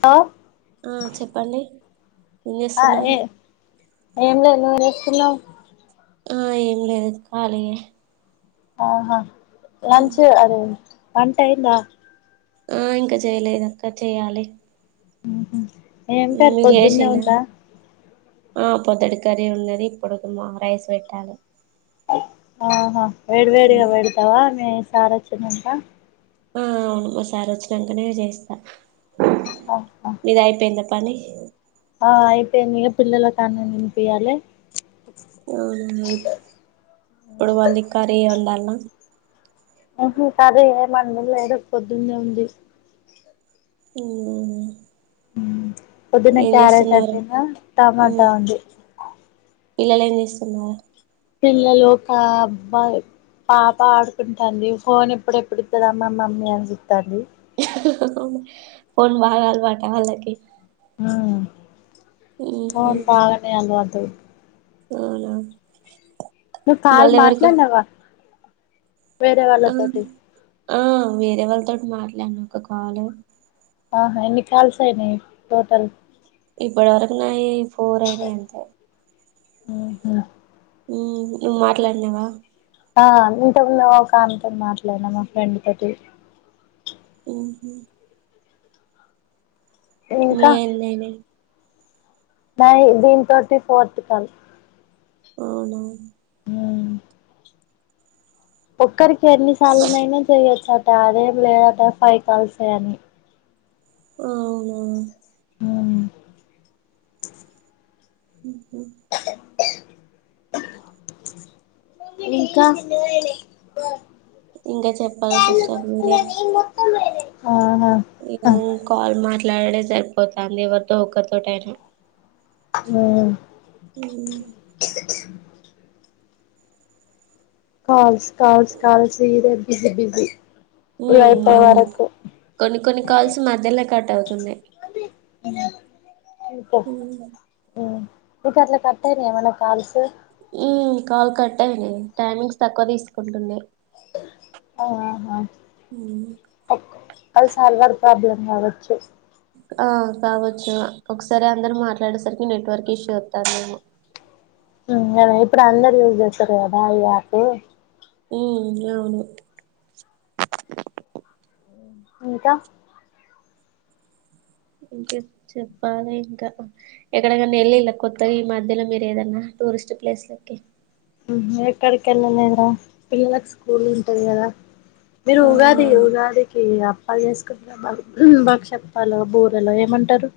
లో ఉమ్ చెప్పండి ఏం ఆ చేస్తున్నారు ఏ ఏం లేదు నువ్వు జేస్తున్నావు ఆ ఏం లేదు ఖాళీయే ఆహా లంచ్ అదే వంన్టైంద ఆ ఇంక చెయలేదక్క చెయ్యాలి ఉహు ఏం కర్రీ మీరు పొద్దున్నే చేసిలా ఉందా ఆ పొధడి కర్రి ఉన్నది ఇప్పుడు రైస్ వెట్టాలె ఆహా వేడి వేడిగా ఉమ్. వెడతావా మీ సార్ వచ్చనంక ఆ అవును మా సార్ వచ్చినకనే చేస్తా ఆహా మీద అయిపోయింద పని, ఆ అయిపోంది ఇగ పిల్లలక అన్నం తినిపియాలె ఇప్పుడు వాళ్ళ కరీ ఉండాల్ నా [unintelligible] ప్రతి పొదుందే ఉంది హమ్ పొద్దున క్యారెట్ అండినా టమాటా ఉంది పిల్లలే ఏం చేస్తున్నార్ పిల్లలు ఒక అబ్బాయి పాప ఆడుకుంటాంది ఫోన్ ఎప్పుడు ఎప్పుడు ఇస్తదా మా మమ్మీ అని చుతాందీ ఫోన్ బా అల్వటా ఆలకి ఫోన్ బాగానే అల్ వాటు అవునా ను కాల్ మళ్ళీ ఎవరికి మాట్లానవా వేరే ఆ వాళ్ళతోటి, ఆ వేరే వాళ్ళతోటి మాట్లాడిన ఒక కాల్ ఆహా ఎన్ని కాల్స్ అయినయ్ టోటల్ ఇప్పటి వరకు నాయి ఫోర్ అయినా ఎంతె [unintelligible] నువ్వు మాట్లాన్నావా ఆ ఇంత ముందు ఒక ఆమెతో మాట్లాడినా మా ఫ్రెండ్ తోటి [unintelligible] మీ [unintelligible] నై దీన్ తోటి ఫోర్త్ కాల్ అవున్న [unintelligible] ఒక్కరికి ఎన్నిసార్లునైనా చెయొచ్చ అట అదేం లేదట ఫైవ్ కాల్స ఏ అని ఆవునా మ్మ్ హమ్ ఇంకా ఇంక చెప్పాల సిస్టర్ మీరే ఆహా కాల్ మాట్లాడుడే సరిపోతంది ఎవరితో ఒక్కరితోటైనా హమ్ మ్ కాల్స్ కాల్స్ కాల్స్ ఇదే బిసి బిసి అవును కొన్ని కొన్ని కాల్స్ మధ్యల్నే కట్ అవుతున్నాయి [unintelligible] ఉమ్, మీకు అట్ల కట్టయినయ ఏమన్నా కాల్స్ కాల్ కట్టేయందీ టైమింగ్స్ తక్కువ తీసుకుంటుంది ఆహా మ్ అది సర్వర్ ప్రాబ్లమ్ కావచ్చు ఆ కావచ్చు ఒకసారి అందరు మాట్లాడేసరికి నెట్వర్క్ ఇష్యూ వతాందేమో ఇప్పుడు అందరు యూజ్ చేస్తారు కదా ఈ యాప్ ఉ అవును ఇంకా ఇంక చెప్పాలి ఇంకా ఎక్కడకనా వెళ్లిలా కొత్తగా ఈ మధ్యలో మీరు ఏదన్నా టూరిస్ట్ ప్లేస్ లోకే ఎక్కడికి వెళ్ళలేదరా పిల్లలకు స్కూల్ ఉంటది కదా మీరు ఉగాది అవునా ఉగాదికి లు చేసుకుంటర బాక్షప్పాలు బూరలు ఏమంటారు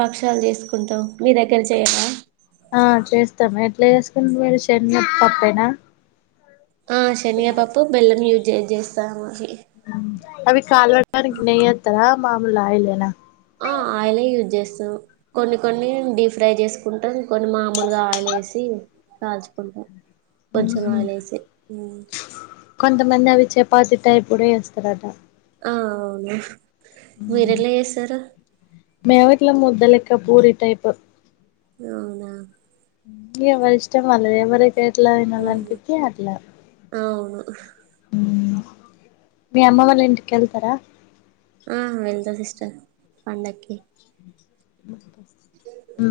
భక్ష్యాలు చేసుకుంటాం మీ దగ్గర చేయార మొత్తం ఎట్లా చేసుకుని మీరు చెన్న పప్పయినా ఆ శనిగపప్పు బెల్లం యూజ్ చేస్తాము అవి అవి కాలవనికి నెయ్యి ఎత్తర మమలా ఆయిల్ ఆ ఆ ఆయిలే యూజ్ చేస్తాం కొన్ని కొన్ని డీప్ ఫ్రై చేసుకుంటాం కొన్ని మామూలుగా ఆయిల్ వసి కాల్చుకుంటాం కొంచం ఊహు ఆయిల్ వేసి కొంతమంది అవి చపాతి టైప్ కూడా చేస్తారట అవును మీరు ఎట్ల చేస్తారూ మేము ఇట్ల ముద్దలక్క పూరి టైపు అవునా ఎవరి ఇష్టం వాళ్ళది ఎవరకి ఎట్ల తినాలి అనిపిస్తే అట్లా అవును మీ అమ్మ వాళ్ళు ఇంటికి వెళ్తారా ఆ వెళ్తా సిస్టర్ పండకి ఆ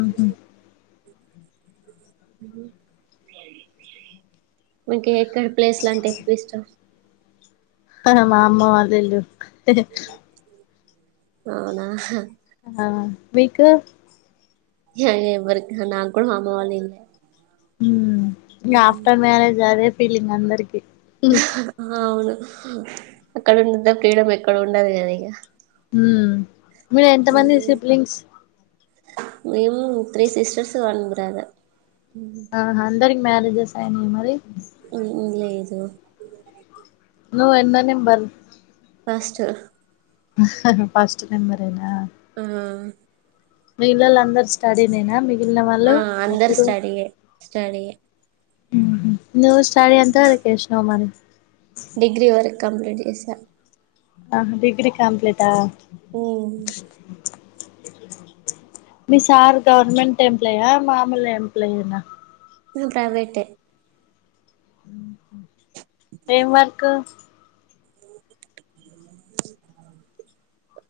మీకు ఎక్కడ ప్లేస్ లు అంటే ఎక్కువ ఇష్టం మా అమ్మ వల్ల ఇల్లు అవునా ఆ మీకు ఎవరికి నాకు కూడా మా అమ్మ వల్ల ఇల్లు ఇంకా ఆఫ్టర్ మ్యారేజ్ అదే ఫీలింగ్ అందరికి అవును అక్కడ ఉన్నంత ఫ్రీడమ్ ఎక్కడ ఉండదు కాద ఇక ఉ మీరు ఎంత మంది సిప్లింగ్స్ మేము త్రీ సిస్టర్స్ వన్ బ్రదర్ ఆ అందరికి మ్యారేజెస్ అయినాయి మరి లేదు నువ్వు ఎన్న నెంబర్ ఫస్ట్ ఫస్ట్ నెంబరెన ఆ మిగిల్లళ అందరు స్టడీ నేనా మిగిలిన వాళ్ళు ఆ అందరు ముగ్గురు స్టడీయే స్టడీయే నువ్ స్టాడీ ఎంత వరకు చేసినావు మరి డిగ్రీ వరకు కంప్లీట్ చేసా ఆ డిగ్రీ కంప్లీట్ ఆ హఓ మీ సార్ గవర్నమెంట్ ఎంప్లయ మామూలు ఎంప్లయనా ప్రైవేట్ ఏం వర్క్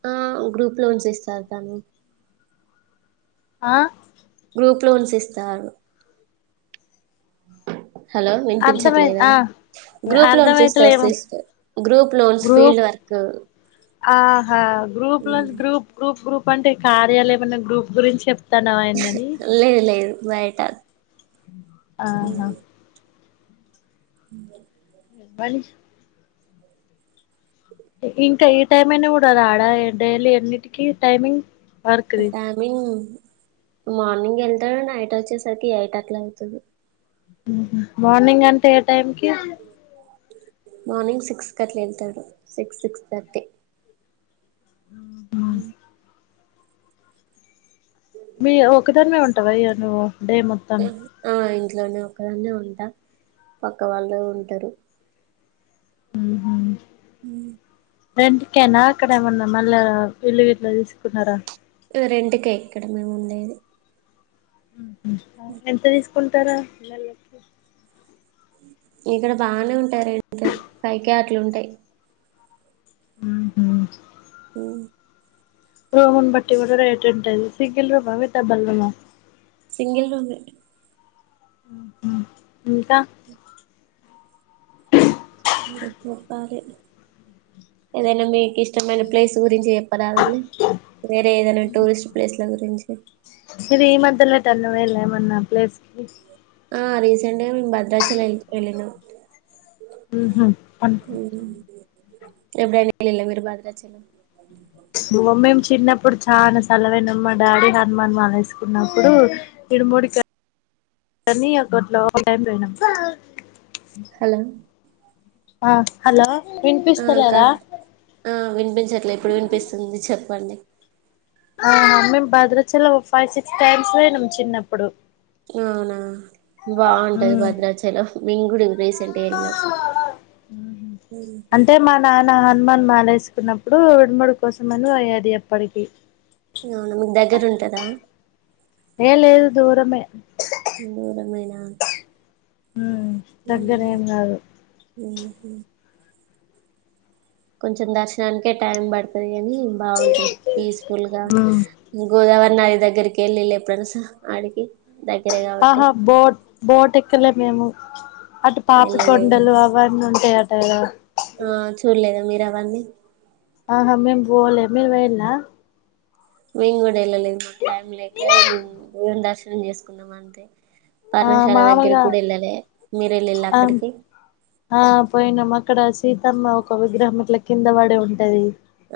ఆ గ్రూప్ లోన్స్ ఇస్తారు తను ఆ గ్రూప్ లోన్స్ ఇస్తారు హలో అర్థమై వినిపించట్లేదా ఆ గ్రూప్ లోన్స్స్టర్ అర్థమైతలేము sys group loans field group work క ఆహా గ్రూప్ లో గ్రూప్ గ్రూప్ గ్రూప్ అంటే కార్యాలయంమన్నా గ్రూప్ గురించి చెప్ లేదు లేదు బయట ఆహా అ మళ్లీ ఇంకా ఈ టైం అయినా కూడా రాడా డైలీ ఎన్నిటికిీ టైమింగ్ వర్క్ది టైమింగ్ మార్నింగ్ వెళ్తాడు నైట్ వచ్చేసరికి ఎయిట్ అట్లా అయితది మార్నింగ్ అంటే ఏ టైంకి మార్నింగ్ సిక్స్ అట్లా వెళ్తాడు సిక్స్ సిక్స్ థర్టీ ఉ మీ ఒకదానిమే ఉంటావ ఇగా నువ్వు డే మొత్తం ఆ ఇంట్లోనే ఒక్కదాన్నే ఉంటా పక్క వాళ్ళు ఉంటారు ఉహూ అ రెంటూకేనా అక్కడ ఏమన్నా మళ్ళా ఇల్లు గిట్ల తీసుకున్నారా రెంటుకే ఇక్కడ మేము ఉండేది ఎంత తీసుకుంటారా నెలకి ఇక్కడ బానే ఉంటాది రెంటు పైకే అట్ల ఉంటాయి ఆహా ఉ రూమ్ నీ బట్టి కూడా రేట్ంటది సిగల్ రూమ్ ఆ అవి డబుల్ రూమ్ ఆ సింగిల్ రూమ్ మే హ్మ్మ్ ఇంకా చెప్పాలే ఏదైనా మీకు ఇష్టమైన ప్లేస్ గురించి చె వలే వేరే ఏదైనా టూరిస్ట్ ప్లేస్ల గురించి ఇది ఈ మధ్యలో ఎట్టన పొయిల ఏమన్నా ప్లేస్కిి ఆ రీసెంట్ గా మేము భద్రాచలం వెళ్లినం ఉ హూ ఎప్పుడు అయినా వెళ్ళిండ్ల మీరు భద్రాచలం మేము చిన్నప్పుడు చా సెలవైనమ్ మా డాడీ హనుమాన్ మాాలసుకున్నప్పుడు ఇరుముడికి నీ అక్కట్లో టైం పోయినాం హలో ఆ హలో ఆ కా వినిపిస్తలేదా ఆ వినిపించట్లే ఎప్పుడు వినిపిస్తుంది చెప్పండి ఆ మేము భద్రాచలం ఒక ఫైవ్ సిక్స్ టైమ్స్ పోయినాం చిన్నప్పుడు అవునా బాగుంటది భద్రాచలం మింగడి రేసి హుమ్మ్ అంటే మా నాన్న నా హనుమాన్ మాలేసుకున్నప్పుడు ఇరుముడి కోసమని పోయ్యేది ఎప్పటికి అవునా మీకు దగ్గర ఉంటదా ఏ లేదు దూరమే ఆను ఉమ్ ఉహు దగ్గరేం కాదు ఉ హు కొంచెం దర్శనానికే టైం పడుతది కానీ బాగుంటది పీస్ఫుల్ గా ఉమ్ గోదావరి నది దగ్గరికి వెళ్ళిళ ఎప్పుడనా స ఆడికి దగ్గరే కాబట్టి ఆహా బోట్ బోట్ ఎక్కలే మేము అటు పాపి వెళ్ళలేదు కొొండలు అవన్నీ ఉంటాయట గాదా ఆ చూడలేద మీరు అవన్నీ ఆహా మ మీము బోలే మీరూ పోయిండ్ల మేము కూడా వెళ్ళలేదు మాకు టైం లేక మేము ద దర్శనం చేసుకున్నాం అంతే ఆ పాఠణశాల దగ్గరకి మామూలుగా కూడా వెళ్ళాలే మీర వెళ్ళిళ్ళ ఆ అక్కడికి ఆ పోయినాం అక్కడ సీతమ్మ ఒక విగ్రహం ఇట్లా కింద పడే ఉంటది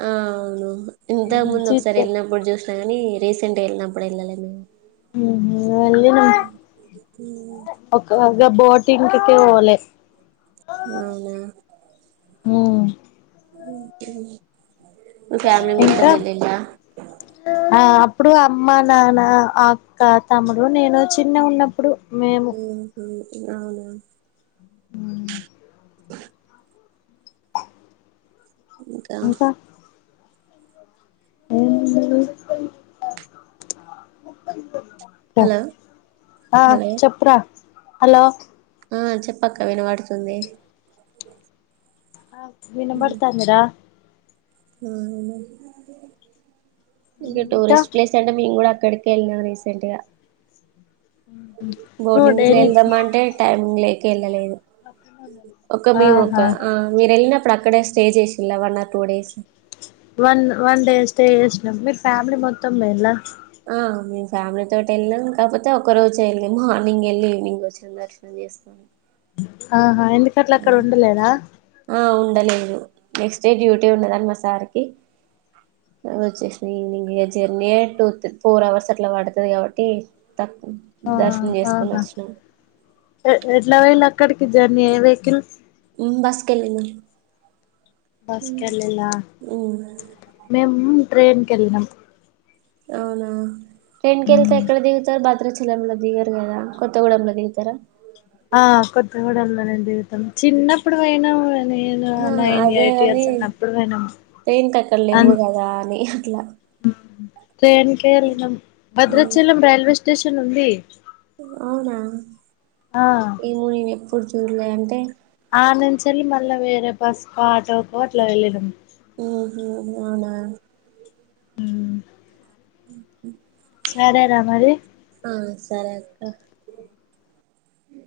ఆ అవును ఇంత ముందు ఒకసారి చూత్తే వెళ్ళినప్పుడు చూసిన కాని రీసెంట్ గ వెళ్ళినప్పుడు వెళ్ళలే మేము వెళినామ్ ఒక ఇకా బోటింగ్ కికే పోలే అవునా హు ఉక ఇంకా ఆ అప్పుడు అమ్మ నాన్న అక్క తముడు నేను చిన్న గ ఉన్నప్పుడు మేము అవున ఇంకా ఇంక ఏ హలో ఆ హలో చెప్పురా హలో ఆ చెప్పక్క విన వాడుతుంది ఆ వినబడతాంది ర ఇక ఇంకా టూరిస్ట్ ప్లేస్ అంటే మేం కూడ అక్కడి కే వెళ్ళిన రీసెంట్ గ నువ్వు బోర్డింగ్ ఇట్లా డైలీ వెళ్దామ అంటే టైమింగ్ లేక వెళ్ళలేదు ఒక మేము ఒక ఆహా ఆ మీరు వెళ్ళినప్పు ఇప్పుడు అక్కడే స్టే చేసిలా one or two days one one day stay చేసినాం మీ ఫ్యామిలీ మొత్తం [unintelligible] ఆ మేము ఫ్యామిలీ తోటి వెళ్ళాం కాకపోతే ఒక రోజు వెళ్ళి మార్నింగ్ వెళ్ళి ఈవినింగ్ వచ్చినాం దర్శనం చేసుకొని ఆహా ఎందుకట్లా అక్కడ ఉండలేద ఆ ఉండలేదు నెక్స్ట్ డే డ్యూటీ ఉండదని మా సార్కి వచ్చేసా evening journey two four hours అట్లా పడతుది కాబట్టి తక్కువ ఆ దర్శనం చేసుకొని ఆహా వచ్చినాం ఎట్లా వెేళ అక్కడికి జర్నీ ఏ వెహకిల్ బస్ కెళ్ళినం బస్ కెళ్ళలా మేము ట్రైన్ కెళ్ళినం అవునా ట్రైన్ కెల్తే ఎక్కడ దిగుతారు [unintelligible] [unintelligible] దిగరు కదా కొత్తగూడెంలో దిగుతారా ఆ కొత్త గూడెం లోనే దిగుతం చిన్నప్పుడు పోయినా నేను ఆ నైన్ అదే ఎయిట్ కాని ఇయర్స్ ఉన్నప్పుడు పోయినామ్ ట్రైన్ కి అక్కడ లేవ్వు కదా అని అట్లా ట్రైన్ కె వెళ్ళినామ్ భద్రాచలం రైల్వే స్టేషన్ ఉంది అవునా ఆ ఏమో నేను ఎప్పుడు చూడలే అంటే ఆ నుంచి ఎల్లి మళ్ళీ వేరే బస్సుకో ఆటోకో అట్లా వెళ్లినం హు హూ అవునా అ సరే ర మరి ఆ సరే అక్క